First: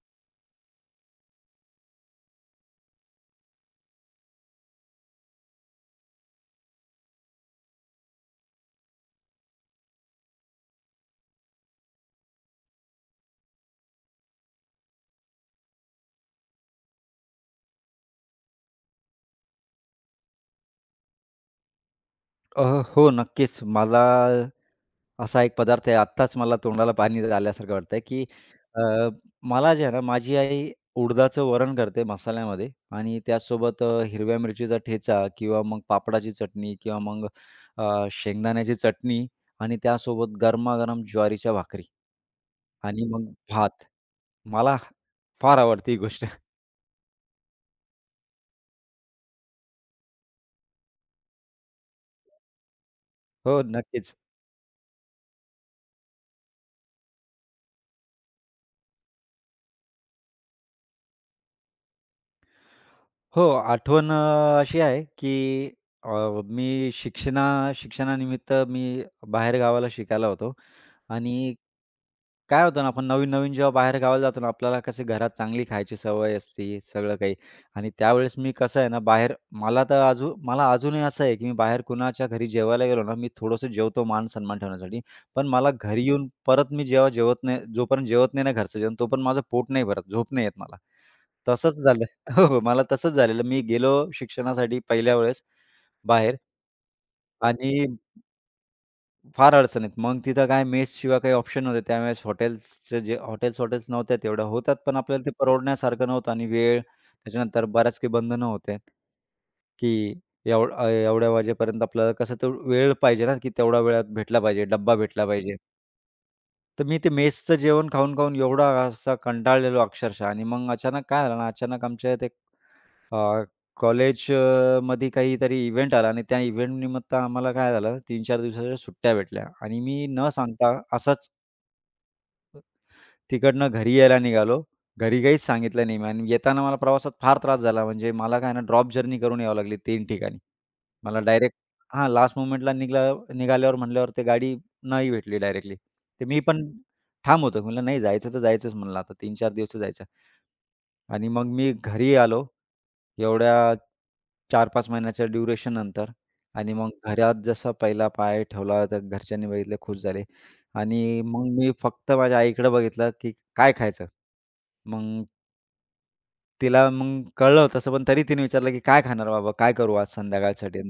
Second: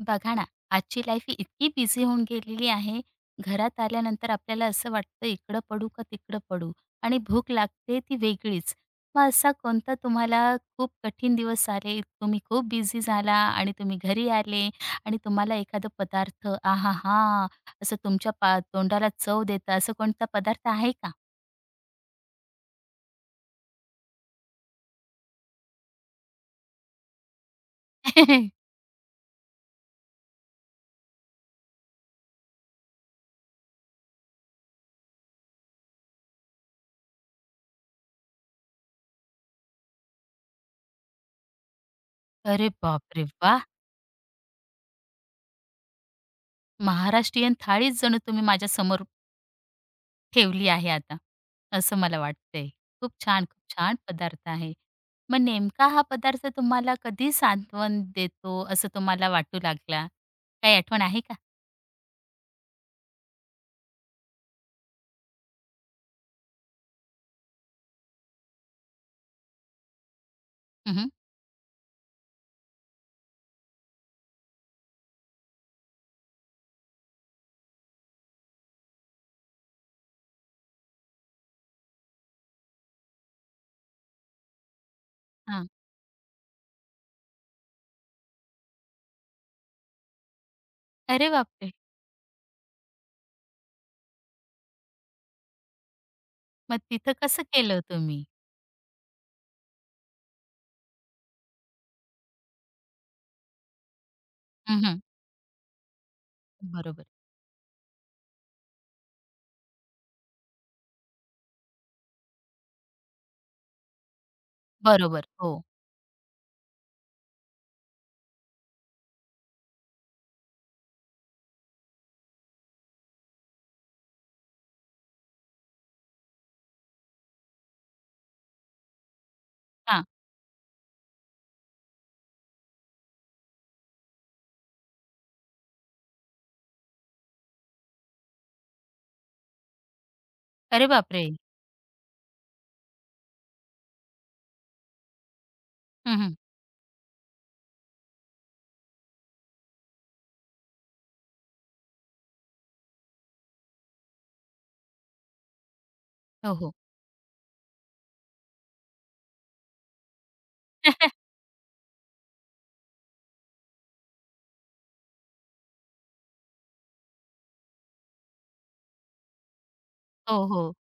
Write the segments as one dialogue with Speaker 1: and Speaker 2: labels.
Speaker 1: बघा ना, आजची लाईफ ही इतकी बिझी होऊन गेलेली आहे, घरात आल्यानंतर आपल्याला असं वाटतं, इकडं पडू का, तिकडं पडू? आणि भूक लागते ती वेगळीच. मग असा कोणता तुम्हाला खूप कठीण दिवस आले, तुम्ही खूप बिझी झाला. आणि तुम्ही घरी आले आणि तुम्हाला एखादं पदार्थ आहाहा! असं तुमच्या पा तोंडाला चव देतं. असं कोणता पदार्थ आहे का?
Speaker 2: अ, हो. नक्कीच, मला असा एक पदार्थ आहे. आत्ताच मला तोंडाला पाणी आल्यासारखं वाटतंय, की अ, मला जे आहे ना, माझी आई उडदाचं वरण करते मसाल्यामध्ये. आणि त्यासोबत अ, हिरव्या मिरचीचा ठेचा किंवा मग पापडाची चटणी किंवा मग अ, शेंगदाण्याची चटणी आणि त्यासोबत गरमागरम ज्वारीच्या भाकरी.
Speaker 1: अरे,
Speaker 2: आणि
Speaker 1: बापरे!
Speaker 2: मग
Speaker 1: वाह!
Speaker 2: भात मला फार आवडते ही गोष्ट.
Speaker 1: महाराष्ट्रीयन थाळीच जणू तुम्ही माझ्यासमोर ठेवली आहे आता असं मला वाटतंय. खूप छान,
Speaker 2: हो,
Speaker 1: खूप छान
Speaker 2: नक्कीच.
Speaker 1: पदार्थ आहे. मग नेमका हा पदार्थ तुम्हाला कधी सांत्वन देतो, असं तुम्हाला वाटू लागला? काही आठवण आहे का?
Speaker 2: हो, आठवण अ, अशी आहे की अ, मी शिक्षणा शिक्षणानिमित्त मी बाहेर गावाला शिकायला होतो.
Speaker 1: हं, हं.
Speaker 2: आणि काय होतं ना आपण नवीन-नवीन जेव्हा बाहेर गावाला जातो ना, आपल्याला कसं घरात चांगली खायची सवय असते सगळं काही. आणि त्यावेळेस मी कसं आहे ना, बाहेर मला तर अजू मला अजूनही असं आहे, की मी बाहेर कुणाच्या घरी जेवायला गेलो ना, मी थोडंसं जेवतो मानसन्मान ठेवण्यासाठी पण
Speaker 1: हां.
Speaker 2: मला घरी येऊन परत मी जेव्हा जेवत नाही जोपर्यंत जेवत नाही ना, घरचं जेवण तो पण माझं पोट नाही, भरत झोप नाही येतं मला.
Speaker 1: अरे, बापरे!
Speaker 2: तसंच झालं. हो, हो मला तसंच झालेलं, मी गेलो शिक्षणासाठी पहिल्या वेळेस बाहेर.
Speaker 1: मग तिथं कसं केलं, हो
Speaker 2: आणि
Speaker 1: तुम्ही?
Speaker 2: फार अडचणीत मग तिथं काय मेस शिवाय काही ऑप्शन नव्हते. त्यावेळेस हॉटेल्सचे जे हॉटेल्स, हॉटेल्स नव्हत्या तेवढ्या होतात
Speaker 1: हं,
Speaker 2: पण
Speaker 1: हं.
Speaker 2: आपल्याला ते परवडण्यासारखं नव्हतं. आणि वेळ
Speaker 1: बरोबर.
Speaker 2: त्याच्यानंतर बऱ्याच काही बंधनं होते. की एवढं अ, एवढ्या वाजेपर्यंत आपल्याला कसं तर वेळ पाहिजे ना, की तेवढ्या वेळात भेटला पाहिजे डब्बा भेटला
Speaker 1: बरोबर,
Speaker 2: पाहिजे.
Speaker 1: हो.
Speaker 2: तर मी ते मेसचं जेवण खाऊन, खाऊन एवढा असा कंटाळलेलो अक्षरशः आणि मग अचानक काय झालं ना, अचानक आमच्या येथे अ, कॉलेज अ, मध्ये काहीतरी इव्हेंट आला आणि त्या इव्हेंट निमित्त आम्हाला काय झालं, 3-4 दिवसांच्या सुट्ट्या भेटल्या आणि
Speaker 1: हां.
Speaker 2: मी न सांगता असंच तिकडनं घरी यायला निघालो. घरी काहीच सांगितलं नाही आणि येताना मला प्रवासात फार त्रास झाला. म्हणजे मला काय आहे ना ड्रॉप जर्नी करून याव लागली 3 ठिकाणी.
Speaker 1: अरे,
Speaker 2: मला
Speaker 1: बापरे!
Speaker 2: डायरेक्ट हां, लास्ट मोमेंटला निघला निघाल्यावर म्हटल्यावर ते गाडी नाही भेटली डायरेक्टली.
Speaker 1: हं,
Speaker 2: तर
Speaker 1: हं.
Speaker 2: मी पण ठाम होतो, म्हटलं नाही जायचं तर जायचंच म्हणलं आता 3-4 दिवस तर जायचंय. आणि मग मी घरी आलो. एवढ्या 4-5 महिन्यांच्या ड्युरेशननंतर
Speaker 1: हो,
Speaker 2: आणि
Speaker 1: हो.
Speaker 2: मग घरात जसं पहिला पाय ठेवला तर घरच्यांनी बघितले, खूश झाले. आणि मग मी फक्त माझ्या आईकडं बघितलं, की काय खायचं? मग तिला मग कळलं तसं पण तरी तिने विचारलं, की "काय खाणार बाबा काय करू आज
Speaker 1: हो, हो.
Speaker 2: संध्याकाळसाठी?"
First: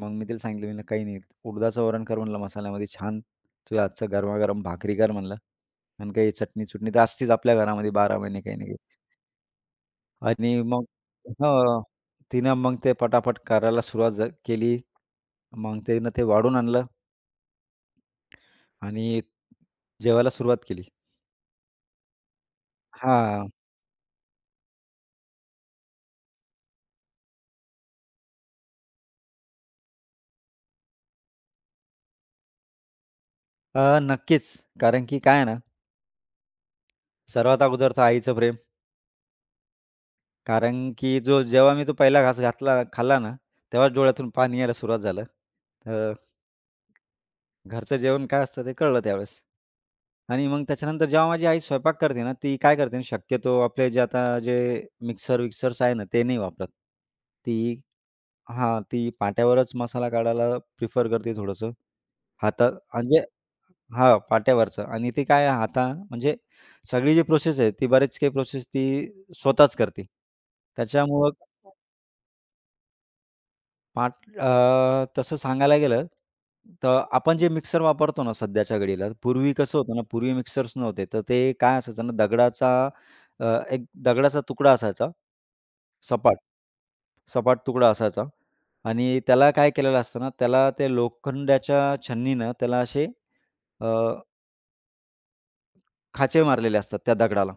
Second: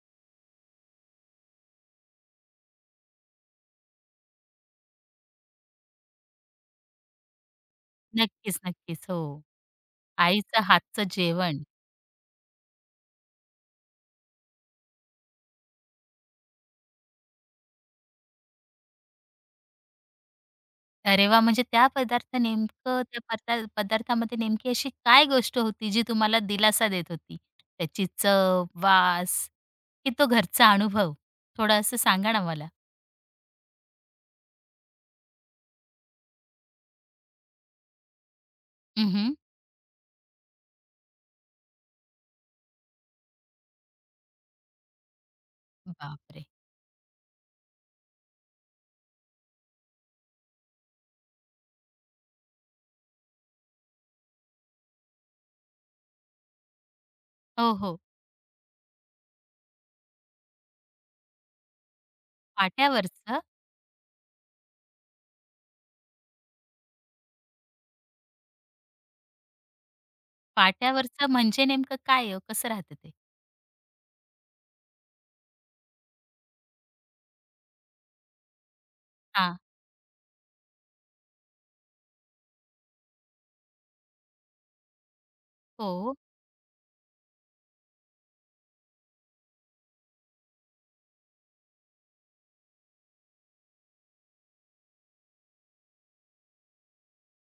Speaker 2: मग मी तिला सांगितलं, "काही नाही उडदाचं वरण कर म्हणलं मसाल्यामध्ये छान, तुझ्या हातचं गरमागरम भाकरी कर म्हणलं आणि काही चटणी-चुटणी तर असतीच आपल्या घरामध्ये 12 महिने काही
Speaker 1: नक्कीच,
Speaker 2: ना काही."
Speaker 1: नक्कीच. हो.
Speaker 2: आणि
Speaker 1: आईचं
Speaker 2: मग
Speaker 1: हातचं जेवण.
Speaker 2: हं. तिनं मग ते पटापट करायला सुरुवात झा केली. मग तिनं ते वाढून आणलं. आणि जेवायला सुरुवात केली.
Speaker 1: अरे, वाह! म्हणजे त्या पदार्थ नेमकं त्या
Speaker 2: हांआ.
Speaker 1: पदा पदार्थामध्ये नेमकी अशी काय गोष्ट होती जी तुम्हाला दिलासा देत होती? त्याची चव, वास, की तो घरचा अनुभव थोडं असं सांगा ना मला?
Speaker 2: अ, नक्कीच. कारण की काय आहे ना सर्वात अगोदर तर आईचं प्रेम.
Speaker 1: हं, हं.
Speaker 2: कारण की जो जेव्हा मी तो पहिला घास घातला खाल्ला ना, तेव्हाच डोळ्यातून पाणी यायला सुरुवात झालं. अ,
Speaker 1: बाप रे!
Speaker 2: ...घरचं जेवण काय असतं? ते कळलं त्यावेळेस. आणि मग त्याच्यानंतर जेव्हा माझी आई स्वयंपाक करते ना, ती काय करते ना शक्यतो आपले जे आता जे मिक्सर-विक्सर्स आहे ना, ते नाही वापरत.
Speaker 1: ओ,
Speaker 2: ती
Speaker 1: हो.
Speaker 2: हां, ती पाट्यावरचं मसाला काढायला प्रिफर करते थोडंसं, हातात म्हणजे
Speaker 1: पाट्यावरचं?
Speaker 2: हां, पाट्यावरचं आणि ते काय आहे आता, म्हणजे सगळी जी प्रोसेस आहे ती बरेच काही प्रोसेस ती स्वतःच करते. त्याच्यामुळं
Speaker 1: पाट्यावरचं म्हणजे नेमकं काय आहे हो, कसं राहतं ते?
Speaker 2: पाट, अ, तसं सांगायला गेलं, तर आपण जे मिक्सर वापरतो ना सध्याच्या घडीला, पूर्वी
Speaker 1: हां.
Speaker 2: कसं होतं ना, पूर्वी मिक्सर्स नव्हते. तर ते काय असायचं ना, दगडाचा अ, एक दगडाचा तुकडा असायचा,
Speaker 1: हो, ओ.
Speaker 2: सपाट. सपाट तुकडा असायचा आणि त्याला काय केलेलं असतं ना, त्याला ते लोखंडयाच्या छन्नीनं त्याला असे अ, खाचे मारलेले असतात त्या दगडाला,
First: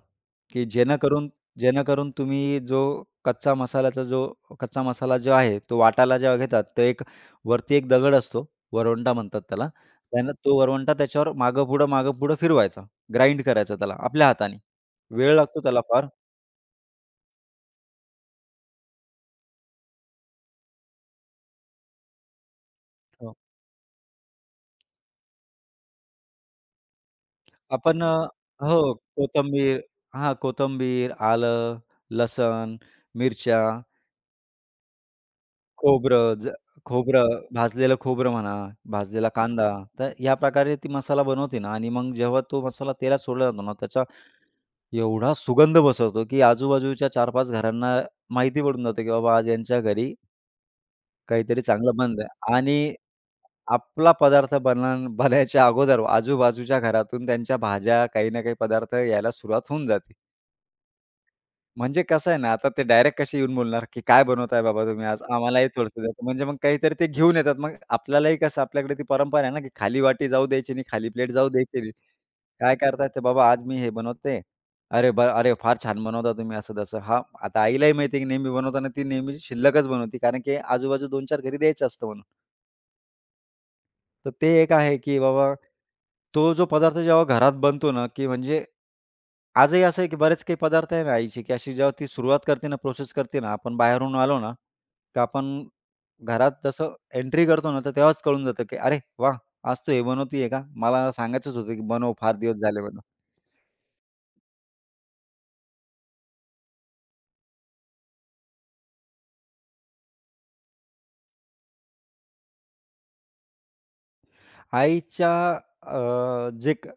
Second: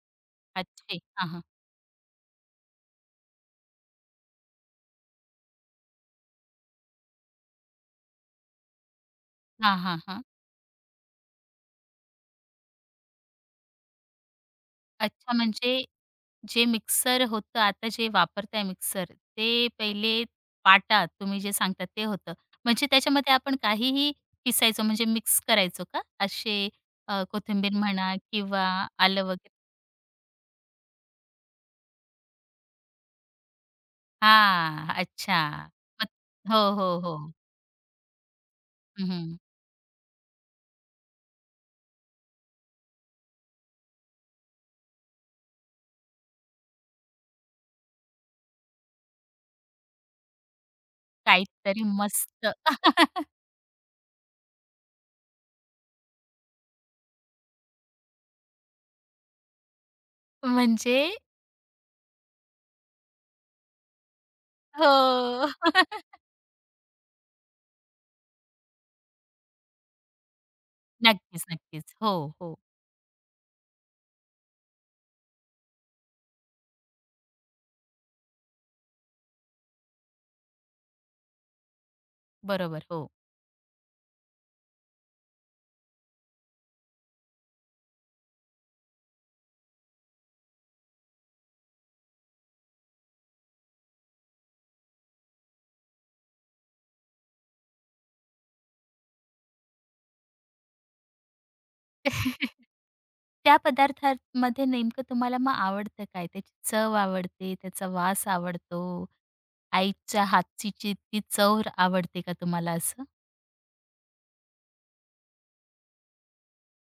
Speaker 2: की
Speaker 1: अच्छा. हां,
Speaker 2: जेणेकरून
Speaker 1: हां.
Speaker 2: जेणेकरून तुम्ही जो कच्चा मसाल्याचा जो कच्चा मसाला जो आहे तो वाटायला जेव्हा घेतात, तर एक वरती एक दगड असतो, वरवंटा म्हणतात त्याला
Speaker 1: हां, हां, हां.
Speaker 2: त्यानं तो वरवंटा त्याच्यावर मागेपुढं, मागेपुढं फिरवायचा. ग्राइंड करायचा त्याला आपल्या हाताने,
Speaker 1: अच्छा,
Speaker 2: वेळ लागतो त्याला
Speaker 1: म्हणजे
Speaker 2: फार.
Speaker 1: जे मिक्सर होतं आता जे वापरताय मिक्सर ते पहिले पाटा तुम्ही जे सांगतात ते होतं. म्हणजे त्याच्यामध्ये
Speaker 2: हो.
Speaker 1: आपण काहीही पिसायचो. म्हणजे मिक्स करायचो का, असे अ, कोथिंबीर
Speaker 2: आपण अ,
Speaker 1: म्हणा किंवा
Speaker 2: हो,
Speaker 1: आलं वगैरे?
Speaker 2: कोथिंबीर हां, कोथिंबीर, आलं, लसण, मिरच्या.
Speaker 1: हां. अच्छा. [unintelligible]
Speaker 2: खोबरं ज
Speaker 1: हो, हो,
Speaker 2: खोबरं
Speaker 1: हो.
Speaker 2: भाजलेलं खोबरं म्हणा,
Speaker 1: हं,
Speaker 2: भाजलेला
Speaker 1: हं.
Speaker 2: कांदा, तर ह्या प्रकारे ती मसाला बनवते ना आणि मग जेव्हा तो मसाला तेलात सोडला जातो ना, त्याच्या एवढा सुगंध पसरतो, की आजूबाजूच्या 4-5 घरांना माहिती पडून जाते, की "बाबा आज यांच्या घरी" "काहीतरी
Speaker 1: काहीतरी
Speaker 2: चांगलं बनलंय."
Speaker 1: मस्त.
Speaker 2: आणि आपला पदार्थ बनान बनायच्या अगोदर आजूबाजूच्या घरातून त्यांच्या भाज्या, काही ना काही पदार्थ यायला सुरुवात होऊन जाते.
Speaker 1: म्हणजे.
Speaker 2: म्हणजे कसं आहे ना, आता ते डायरेक्ट कशी येऊन बोलणार, की "काय बनवताय बाबा, तुम्ही आज
Speaker 1: हो.
Speaker 2: आम्हालाही थोडंसं द्या." म्हणजे मग काहीतरी ते घेऊन येतात. मग आपल्यालाही कसं आपल्याकडे ती परंपरा आहे ना, की खाली वाटी जाऊ द्यायची नाही, खाली प्लेट
Speaker 1: नक्कीच,
Speaker 2: जाऊ द्यायची नाही.
Speaker 1: नक्कीच. हो, हो.
Speaker 2: काय करतात, ते बाबा "आज मी हे बनवते." "अरे, वा! अरे, फार छान बनवता तुम्ही," असं तसं. हां, आता आईलाही माहिती आहे, की नेहमी बनवताना ती नेहमी शिल्लकच बनवते, कारण की आजूबाजू 2-4 घरी द्यायचं असतं म्हणून.
Speaker 1: बरोबर. हो.
Speaker 2: तर ते एक आहे, की बाबा. तो जो पदार्थ जेव्हा घरात बनतो ना, की म्हणजे आजही असं आहे, की बरेच काही पदार्थ आहे ना आईची, की अशी जेव्हा ती सुरुवात करते ना, प्रोसेस करते ना, आपण बाहेरून आलो ना, तर आपण घरात जसं एंट्री करतो ना, तर तेव्हाच कळून जातं, की "अरे वाह! आज तू हे बनवतीये का? मला सांगायचंच होतं, की बनव फार दिवस झाले म्हणून."
Speaker 1: त्या पदार्थांमध्ये नेमकं तुम्हाला मग आवडतं काय? त्याची चव आवडते, त्याचा वास आवडतो, आईच्या हातची जी ती चव आवडते का तुम्हाला असं?
Speaker 2: आईच्या अ, जे क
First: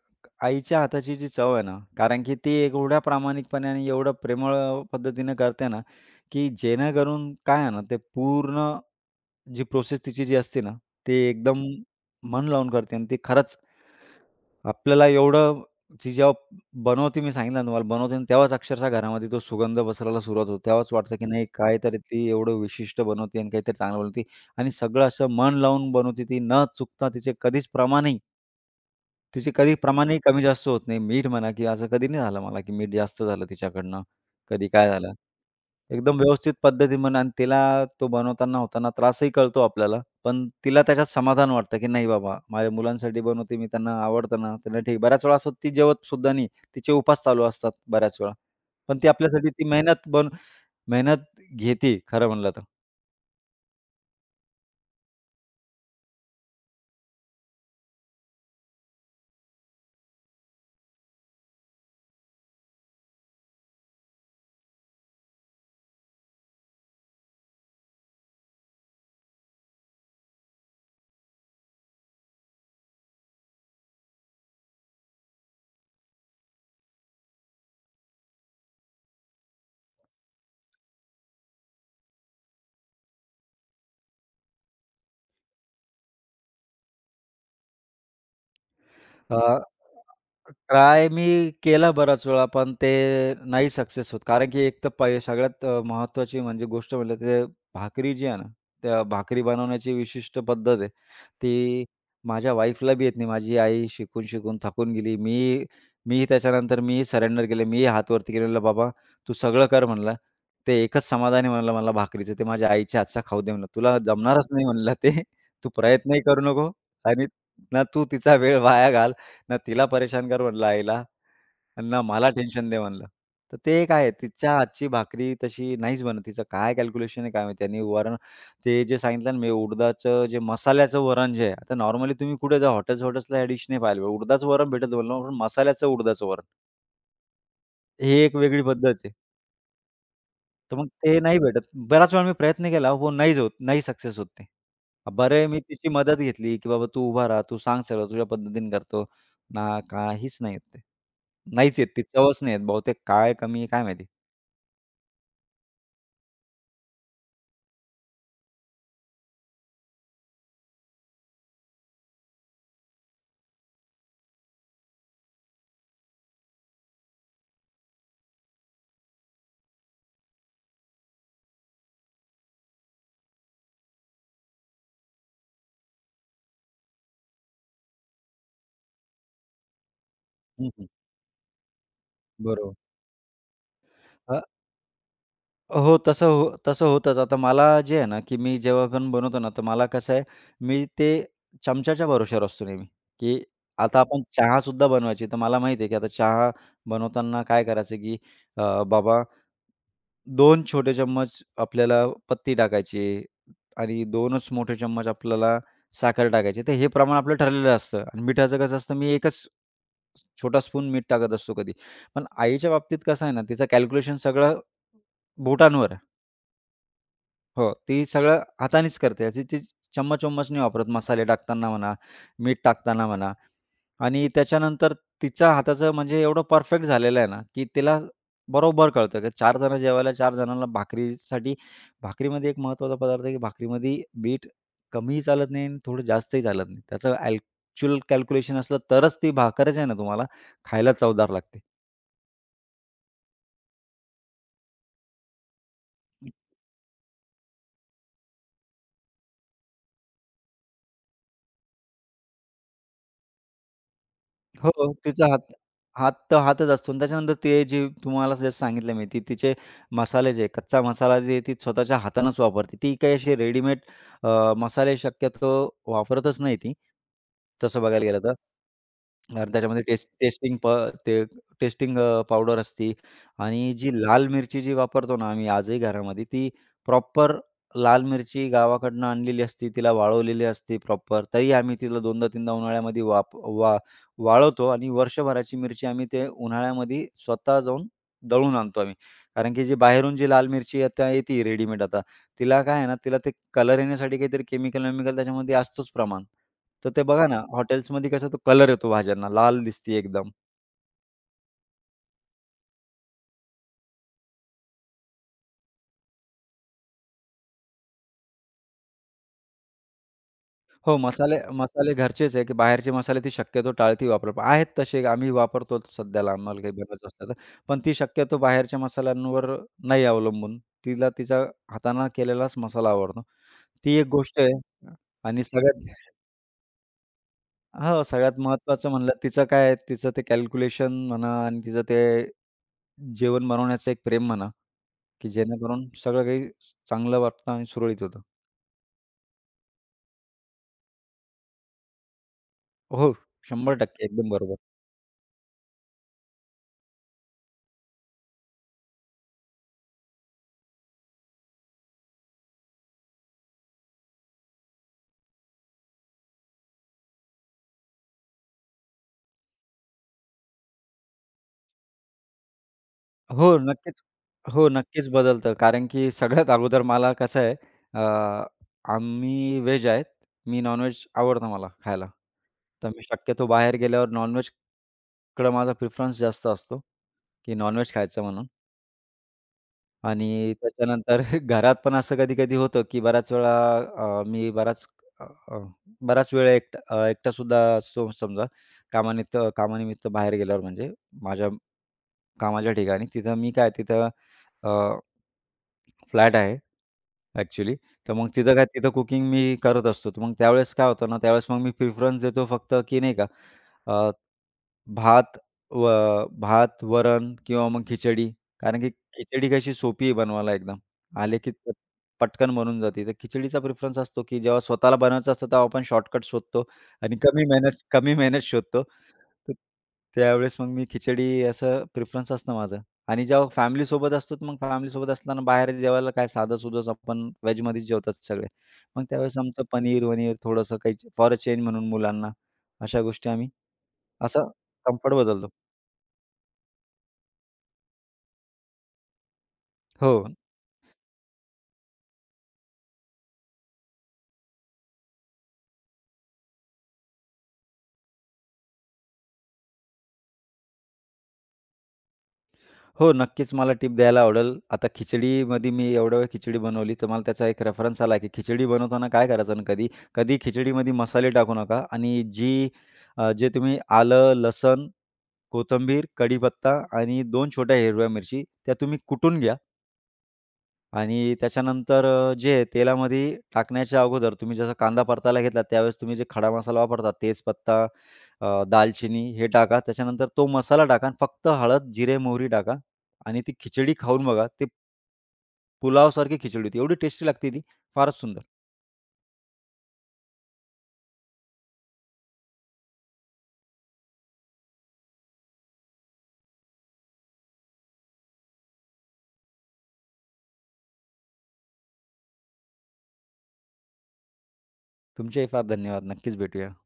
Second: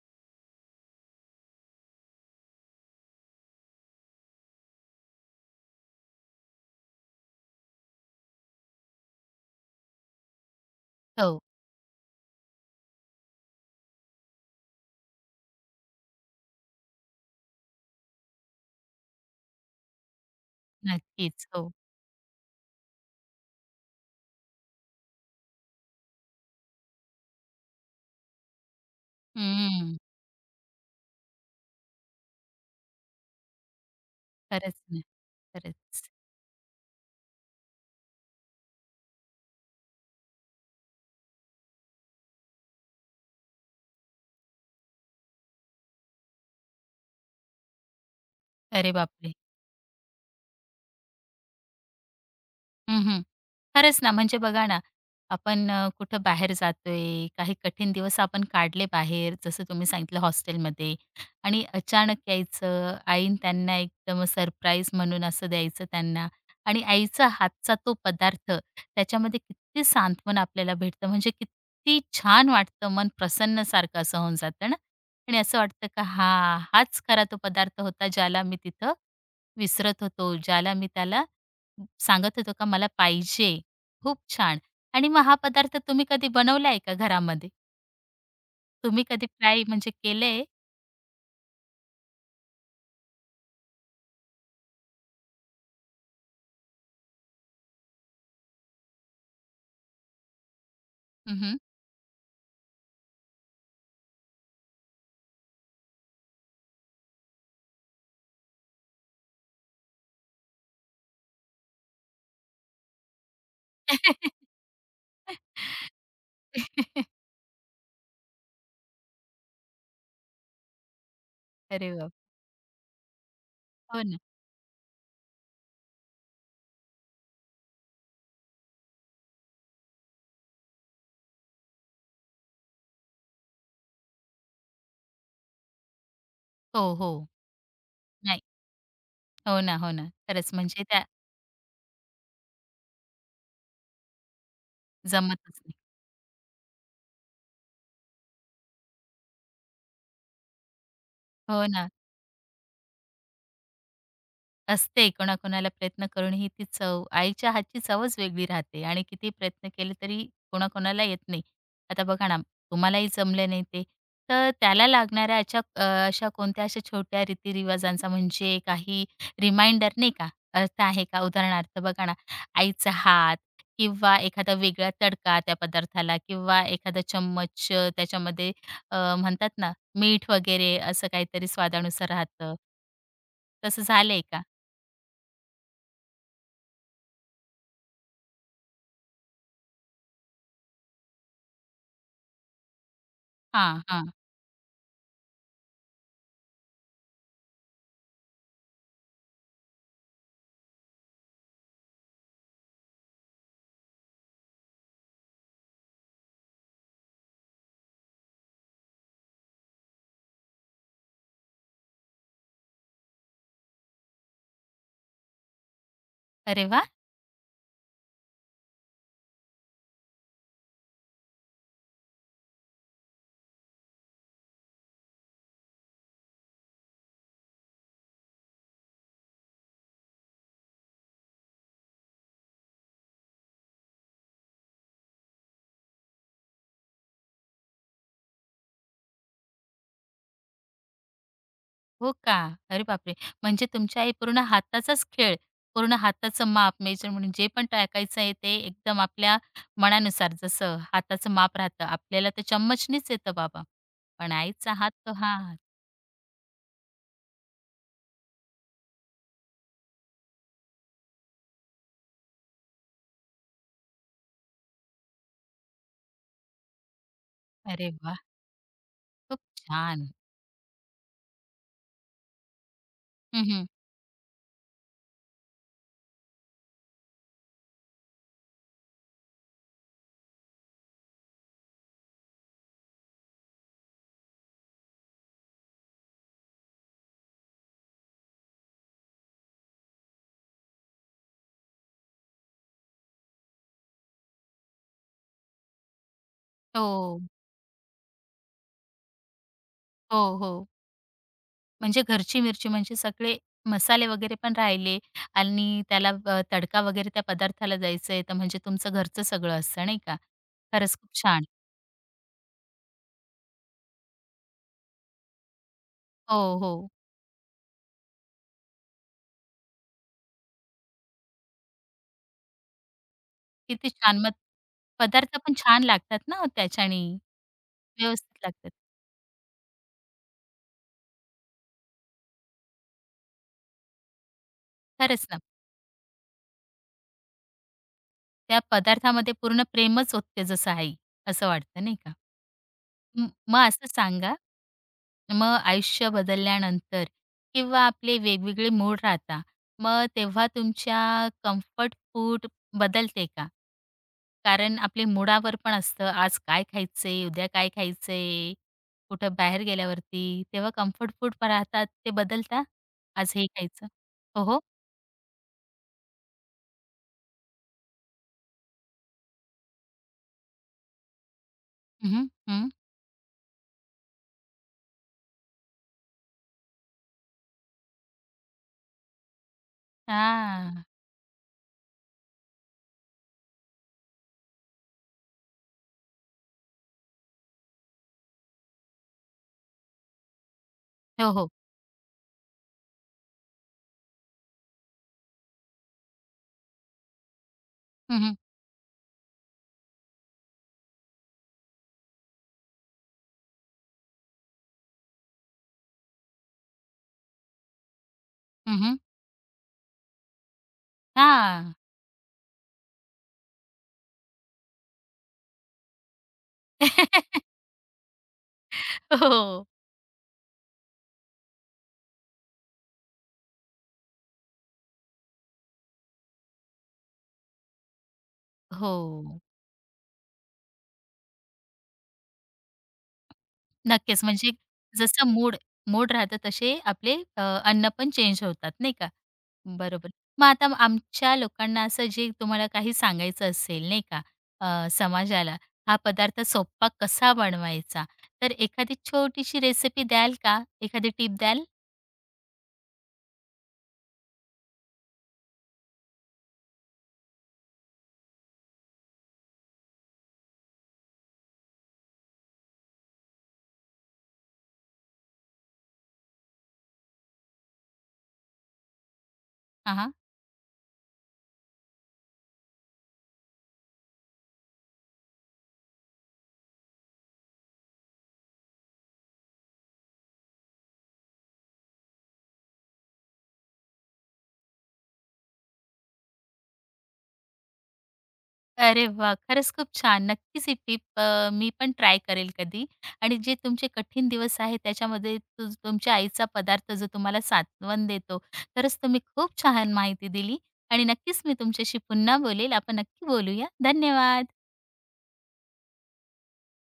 Speaker 2: आईच्या हाताची जी चव आहे ना, कारण की ती एवढ्या प्रामाणिकपणे आणि एवढं प्रेमळ पद्धतीने करते ना, की जेणेकरून काय आहे ना, ते पूर्ण जी प्रोसेस तिची जी असते ना, ती
Speaker 1: हो.
Speaker 2: एकदम मन लावून करते आणि ती खरंच. आपल्याला एवढं ती जेव्हा बनवते, मी सांगितलं ना तुम्हाला. बनवते तेव्हाच अक्षरशः घरामध्ये तो सुगंध पसरायला सुरुवात होते. तेव्हाच वाटतं, की नाही
Speaker 1: नक्कीच, हो.
Speaker 2: काहीतरी ती एवढं विशिष्ट बनवते आणि काहीतरी चांगलं बनवते आणि सगळं असं मन लावून बनवते ती न चुकता तिचे कधीच प्रमाणही. तिचे कधी
Speaker 1: हंम्म.
Speaker 2: प्रमाणही कमी-जास्त होत नाही. मीठ म्हणा, की असं कधी नाही झालं मला, की मीठ जास्त झालं तिच्याकडनं कधी
Speaker 1: खरंच
Speaker 2: काय
Speaker 1: ना,
Speaker 2: झालं.
Speaker 1: खरंच.
Speaker 2: एकदम व्यवस्थित पद्धती म्हणा आणि तिला तो बनवताना होताना त्रासही कळतो आपल्याला, पण तिला त्याच्यात समाधान वाटतं, की नाही बाबा माझ्या मुलांसाठी बनवते मी. त्यांना आवडतना त्यांना, ठीक बऱ्याच वेळा असं ती जेवतसुद्धा नाही. तिचे उपवास चालू असतात बऱ्याच वेळा,
Speaker 1: अरे,
Speaker 2: पण ती
Speaker 1: बापरे!
Speaker 2: आपल्यासाठी ती मेहनत बन मेहनत घेते खरं म्हणलं तर.
Speaker 1: हं, हं. खरंच ना, म्हणजे बघा ना, आपण अ, कुठं बाहेर जातोय काही कठीण दिवस आपण काढले बाहेर जसं तुम्ही सांगितलं हॉस्टेलमध्ये आणि अचानक यायचं, आईनं त्यांना एकदम सरप्राईज म्हणून असं द्यायचं त्यांना आणि आईचा हातचा तो पदार्थ त्याच्यामध्ये किती सांत्वन आपल्याला भेटतं, म्हणजे किती छान वाटतं मन प्रसन्न सारखं असं होऊन जातं ना आणि असं वाटतं का हां, हाच खरा तो पदार्थ होता, ज्याला मी तिथं विसरत होतो, ज्याला मी त्याला सांगत होतो का मला पाहिजे. खूप छान आणि मग हा पदार्थ तुम्ही कधी बनवलाय का घरामध्ये? तुम्ही कधी
Speaker 2: अ,
Speaker 1: ट्राय म्हणजे केलंय?
Speaker 2: ट्राय मी केला बराच वेळा, पण ते नाही सक्सेस होत. कारण, की एक तर पै सगळ्यात महत्त्वाची म्हणजे गोष्ट म्हणजे ते भाकरी जी आहे ना, त्या भाकरी बनवण्याची विशिष्ट पद्धत आहे,
Speaker 1: हं, हं.
Speaker 2: ती माझ्या वाईफला बी येत नाही. माझी आई शिकून-शिकून थकून गेली. मी मी त्याच्यानंतर मी सरेंडर केलं. मीही हात वरती केलेलं "बाबा, तू सगळं कर म्हणलं, ते एकच समाधान आहे म्हणलं मला भाकरीचं, ते माझ्या आईच्या हातचं खाऊ दे म्हणलं. तुला
Speaker 1: हं,
Speaker 2: जमणारच नाही म्हणलं ते. तू प्रयत्नही करू नको आणि ना तू तिचा वेळ वाया घाल, ना तिला परेशान कर म्हटलं आईला,
Speaker 1: अरे,
Speaker 2: ना
Speaker 1: वा!
Speaker 2: मला टेन्शन दे म्हणलं." तर ते काय
Speaker 1: हो
Speaker 2: आहे
Speaker 1: ना.
Speaker 2: तिच्या हातची भाकरी तशी नाहीच बनत. तिचं काय कॅल्क्युलेशन आहे काय माहिती आणि वरण ते जे सांगितलं ना, मी उडदाचं जे मसाल्याचं वरण जे आहे, आता नॉर्मली तुम्ही कुठे जा हॉटेल हॉटेल्सला, ह्या डिश नाही पाहिले. उडदाचं वरण भेटतं, मसाल्याचं उडदाचं वरण.
Speaker 1: हो, हो.
Speaker 2: ही एक
Speaker 1: नाही.
Speaker 2: वेगळी पद्धत आहे.
Speaker 1: हो ना, हो ना, खरंच
Speaker 2: तर
Speaker 1: म्हणजे
Speaker 2: मग
Speaker 1: त्या
Speaker 2: ते नाही भेटत. बऱ्याच वेळा मी प्रयत्न केला हो पण नाहीच होत, नाही सक्सेस होत ते. अ, बरं आहे
Speaker 1: जमतंच
Speaker 2: मी
Speaker 1: नाही.
Speaker 2: तिची मदत घेतली, की "बाबा, तू उभा रहा, तू सांग सगळं, तुझ्या पद्धतीने करतो." ना काहीच नाही येत ते,
Speaker 1: हो
Speaker 2: नाहीच येत
Speaker 1: ना.
Speaker 2: ती चवच नाही येत. बहुतेक काय कमी आहे काय माहिती.
Speaker 1: असते कोणाकोणाला प्रयत्न करूनही ती चव, आईच्या हातची चवच वेगळी राहते. आणि कितीही प्रयत्न केले तरी कोणाकोणाला येत नाही. आता बघा ना, तुम्हालाही जमलं नाही ते. तर त्याला लागणाऱ्या अचा अ, अशा कोणत्या अशा छोट्या रीती-रिवाजांचा, म्हणजे काही रिमाइंडर नाही का अर्थ आहे का? उदाहरणार्थ बघा ना, आईचा हात किंवा एखादा वेगळा तडका त्या पदार्थाला, किंवा एखादा चम्मच अ, त्याच्यामध्ये अ, म्हणतात ना, मीठ
Speaker 2: हं,
Speaker 1: वगैरे
Speaker 2: हं.
Speaker 1: असं काहीतरी स्वादानुसार राहतं.
Speaker 2: बरोबर.
Speaker 1: तसं झालंय का?
Speaker 2: अ. हो. तसं हो तसं होतंच. आता मला जे आहे ना, की मी जेव्हा पण बनवतो ना, तर मला कसं आहे मी ते चमच्याच्या भरोशावर असतो नेहमी, की
Speaker 1: हां,
Speaker 2: आता
Speaker 1: हां.
Speaker 2: आपण चहासुद्धा बनवायची. तर मला माहीत आहे की आता चहा बनवताना काय करायचं की अ, बाबा, 2 छोटे चम्मच आपल्याला पत्ती टाकायची. आणि 2च मोठे चमचे आपल्याला साखर टाकायची तर हे प्रमाण आपलं ठरलेलं असतं. आणि मीठाचं कसं असतं मी 1च छोटा स्पून मीठ टाकत असतो कधी, पण आईच्या बाबतीत कसं आहे ना, तिचं कॅल्क्युलेशन सगळं बोटांवर आहे.
Speaker 1: अरे, वाह!
Speaker 2: हो, ती सगळं हातानीच करते. ती ती चम्मच-वम्मच नाही वापरत मसाले टाकताना म्हणा, मीठ टाकताना म्हणा. आणि त्याच्यानंतर तिच्या हाताचं म्हणजे एवढं परफेक्ट झालेलं आहे ना, की तिला बरोबर कळतं, की 4 जण जेवायला 4 जणांना भाकरीसाठी भाकरीमध्ये एक महत्त्वाचा पदार्थ आहे, की भाकरीमध्ये मिठ कमीही चालत नाही आणि थोडं जास्तही चालत नाही. त्याचं ॲक्चुअल कॅल्क्युलेशन असलं तरच ती भाकर जी आहे ना तुम्हाला, खायला चवदार लागते.
Speaker 1: हो का. अरे, बापरे! म्हणजे तुमची आई पूर्ण हाताचाच खेळ. पूर्ण
Speaker 2: हं.
Speaker 1: हाताचं माप मेजर म्हणून जे पण टाकायचं आहे, ते एकदम आपल्या मनानुसार, जसं हाताचं माप राहतं. आपल्याला तर चम्मचणीच येतं बाबा, पण आईचा हात
Speaker 2: हो,
Speaker 1: तो
Speaker 2: तिचा हात,
Speaker 1: हात.
Speaker 2: हात तर हातच असतो. आणि त्याच्यानंतर, ते जे तुम्हाला जसं सांगितलं मी, ती तिचे मसाले जे कच्चा मसाला जे आहे, ती स्वतःच्या हातानच वापरते. ती काही अशी रेडीमेड अ, मसाले शक्यतो वापरतच नाही ती. तसं
Speaker 1: अरे,
Speaker 2: बघायला
Speaker 1: वाह!
Speaker 2: गेलं तर.
Speaker 1: खूप
Speaker 2: आणि त्याच्यामध्ये
Speaker 1: छान.
Speaker 2: टेस्ट टेस्टिंग प ते टेस्टिंग अ, पावडर असते.
Speaker 1: हं, हं.
Speaker 2: आणि जी लाल मिरची जी वापरतो ना आम्ही, आजही घरामध्ये, ती प्रॉपर लाल मिरची गावाकडनं आणलेली असते. तिला वाळवलेली असते प्रॉपर. तरी आम्ही तिला दोनदा, तीनदा उन्हाळ्यामध्ये वाप वा वाळवतो. आणि वर्षभराची मिरची आम्ही ते उन्हाळ्यामध्ये स्वतः जाऊन दळून आणतो आम्ही. कारण की, जे बाहेरून जी लाल मिरची आता येते रेडीमेड आता, तिला काय आहे ना, तिला ते कलर येण्यासाठी काहीतरी केमिकल-वेमिकल त्याच्यामध्ये असतोच प्रमाण. तर ते बघा
Speaker 1: हो.
Speaker 2: ना, हॉटेल्समध्ये कसा तो कलर येतो. भाज्यांना लाल दिसती एकदम.
Speaker 1: हो. हो. म्हणजे घरची मिरची, म्हणजे सगळे मसाले वगैरे पण राहिले. आणि त्याला अ, तडका वगैरे त्या पदार्थाला द्यायचाय, तर म्हणजे तुमचं घरचं सगळं असतं नाही का,
Speaker 2: हो
Speaker 1: खरंच खूप
Speaker 2: मसाले,
Speaker 1: छान.
Speaker 2: मसाले घरचेच आहे की बाहेरचे मसाले ते शक्यतो टाळती वापरत. आहेत तसे आम्ही वापरतोच सध्याला
Speaker 1: हो,
Speaker 2: आम्हाला काही
Speaker 1: हो.
Speaker 2: गरज असते ना. पण ती शक्यतो बाहेरच्या मसाल्यांवर नाही अवलंबून. तिला तिचा हातानं केलेलाच मसाला आवडतो.
Speaker 1: किती
Speaker 2: ती एक
Speaker 1: छान. मग
Speaker 2: गोष्ट आहे
Speaker 1: पदार्थ
Speaker 2: आणि
Speaker 1: पण छान
Speaker 2: सगळ्यात
Speaker 1: लागतात ना, हो त्याच्यानी
Speaker 2: हं, सगळ्यात
Speaker 1: व्यवस्थित लागतात.
Speaker 2: महत्त्वाचं म्हणलं. तिचं काय आहे तिचं ते कॅल्क्युलेशन म्हणा आणि तिचं ते जेवण बनवण्याचं एक प्रेम म्हणा.
Speaker 1: खरंच
Speaker 2: की
Speaker 1: ना.
Speaker 2: जेणेकरून सगळं काही चांगलं वाटतं आणि सुरळीत होतं.
Speaker 1: त्या पदार्थामध्ये पूर्ण प्रेमच ओतते जसं आई. असं वाटत नाही का?
Speaker 2: हो.
Speaker 1: म मग
Speaker 2: शंभर
Speaker 1: असं
Speaker 2: टक्के एकदम
Speaker 1: सांगा,
Speaker 2: बरोबर.
Speaker 1: मग आयुष्य बदलल्यानंतर. किंवा आपले वेगवेगळे मूड राहता. मग तेव्हा तुमच्या कम्फर्ट फूड बदलते का? कारण आपले मुडावर पण असतं आज काय खायचंय, उद्या काय खायचंय. कुठं बाहेर गेल्यावरती तेव्हा कम्फर्ट फूड पण राहतात ते बदलता, आज हे
Speaker 2: हो
Speaker 1: खायचं?
Speaker 2: नक्कीच
Speaker 1: हो, हो.
Speaker 2: हो, नक्कीच बदलतं कारण की सगळ्यात अगोदर मला कसं आहे. अ, आम्ही व्हेज आहेत, मी नॉनव्हेज आवडतं मला खायला.
Speaker 1: हं. हं.
Speaker 2: तर मी शक्यतो बाहेर गेल्यावर नॉनव्हेज कडं माझा प्रिफरन्स जास्त असतो, की नॉनव्हेज खायचं म्हणून. आणि
Speaker 1: हां.
Speaker 2: त्याच्यानंतर घरात पण असं कधी-कधी होतं, की बऱ्याच वेळा अ, मी बराच अ, अ, बराच वेळ एकट अ, एकटा सु सुद्धा समजा. कामानिमित्त कामानिमित्त बाहेर गेल्यावर, म्हणजे
Speaker 1: हो,
Speaker 2: माझ्या
Speaker 1: हो.
Speaker 2: कामाच्या ठिकाणी तिथं मी काय, तिथं अ फ्लॅट आहे अ‍ॅक्चुअली. तर
Speaker 1: हं,
Speaker 2: मग
Speaker 1: हं.
Speaker 2: तिथं काय, तिथं कुकिंग मी करत असतो. तर मग त्यावेळेस काय होतं ना, त्यावेळेस मग मी प्रिफरन्स देतो फक्त की नाही का, अ, भात व भात, वरण किंवा मग खिचडी.
Speaker 1: हं,
Speaker 2: कारण की
Speaker 1: हं.
Speaker 2: खिचडी कशी सोपी आहे बनवायला, एकदम आले की
Speaker 1: हां.
Speaker 2: पटकन बनून जाते ती. खिचडीचा प्रिफरन्स असतो, की जेव्हा स्वतःला बनवायचं असतं, तेव्हा आपण शॉर्टकट शोधतो आणि कमी मेहनत कमी मेहनत शोधतो. तर
Speaker 1: हो.
Speaker 2: त्यावेळेस मग मी खिचडी, असं प्रिफरन्स असतं माझं. आणि जेव्हा फॅमिलीसोबत असतो, तर मग फॅमिलीसोबत असताना बाहेर जेवायला काय, साधं-सुधंच आपण व्हेजमध्येच जेवतो सगळे. मग त्यावेळेस
Speaker 1: हो.
Speaker 2: आमचं पनीर-वनीर, थोडंसं काही फॉर अ चेंज म्हणून मुलांना, अशा गोष्टी आम्ही
Speaker 1: नक्कीच.
Speaker 2: असं
Speaker 1: म्हणजे
Speaker 2: कम्फर्ट
Speaker 1: जसं
Speaker 2: बदलतो.
Speaker 1: मूड मूड राहत तसे आपले अ, अन्न पण चेंज होतात नाही का. बरोबर,
Speaker 2: हो.
Speaker 1: मग आता आमच्या लोकांना असं जे तुम्हाला काही सांगायचं असेल नाही का? अ, समाजाला, हा पदार्थ सोप्पा कसा बनवायचा तर एखादी छोटीशी रेसिपी द्याल का एखादी टिप द्याल?
Speaker 2: हो, नक्कीच मला टिप द्यायला आवडलं. आता खिचडीमध्ये मी एवढ्या वेळ खिचडी बनवली तर मला त्याचा एक रेफरन्स आला, की खिचडी बनवताना काय करायचं ना, कधी कधी खिचडीमध्ये मसाले टाकू नका. आणि जी अ, जे तुम्ही आलं, लसूण, कोथिंबीर, कढीपत्ता आणि 2 छोट्या हिरव्या मिरच्या त्या तुम्ही कुटून घ्या
Speaker 1: हां, हां.
Speaker 2: आणि त्याच्यानंतर अ, जे हे तेलामध्ये टाकण्याच्या अगोदर तुम्ही जसा कांदा परतायला घेतला, त्यावेळेस तुम्ही जे खडा मसाला वापरता. तेजपत्ता, अ, दालचिनी हे टाका. त्याच्यानंतर तो मसाला टाका आणि फक्त हळद, जिरे, मोहरी टाका आणि ती खिचडी खाऊन बघा ते पुलावसारखी खिचडी होती. एवढी टेस्टी लागते ती, फारच सुंदर.
Speaker 1: अरे, वाह! खरंच खूप छान. नक्कीच ही टिप अ, मी पण ट्राय करेल कधी. आणि जे तुमचे कठीण दिवस आहे. त्याच्यामध्ये तू तुमच्या आईचा पदार्थ जो तुम्हाला सांत्वन देतो. खरंच तुम्ही खूप छान माहिती दिली आणि नक्कीच मी तुमच्याशी पुन्हा बोलेल. आपण नक्की बोलूया. धन्यवाद.
Speaker 2: तुमचेही फार धन्यवाद. नक्कीच भेटूया.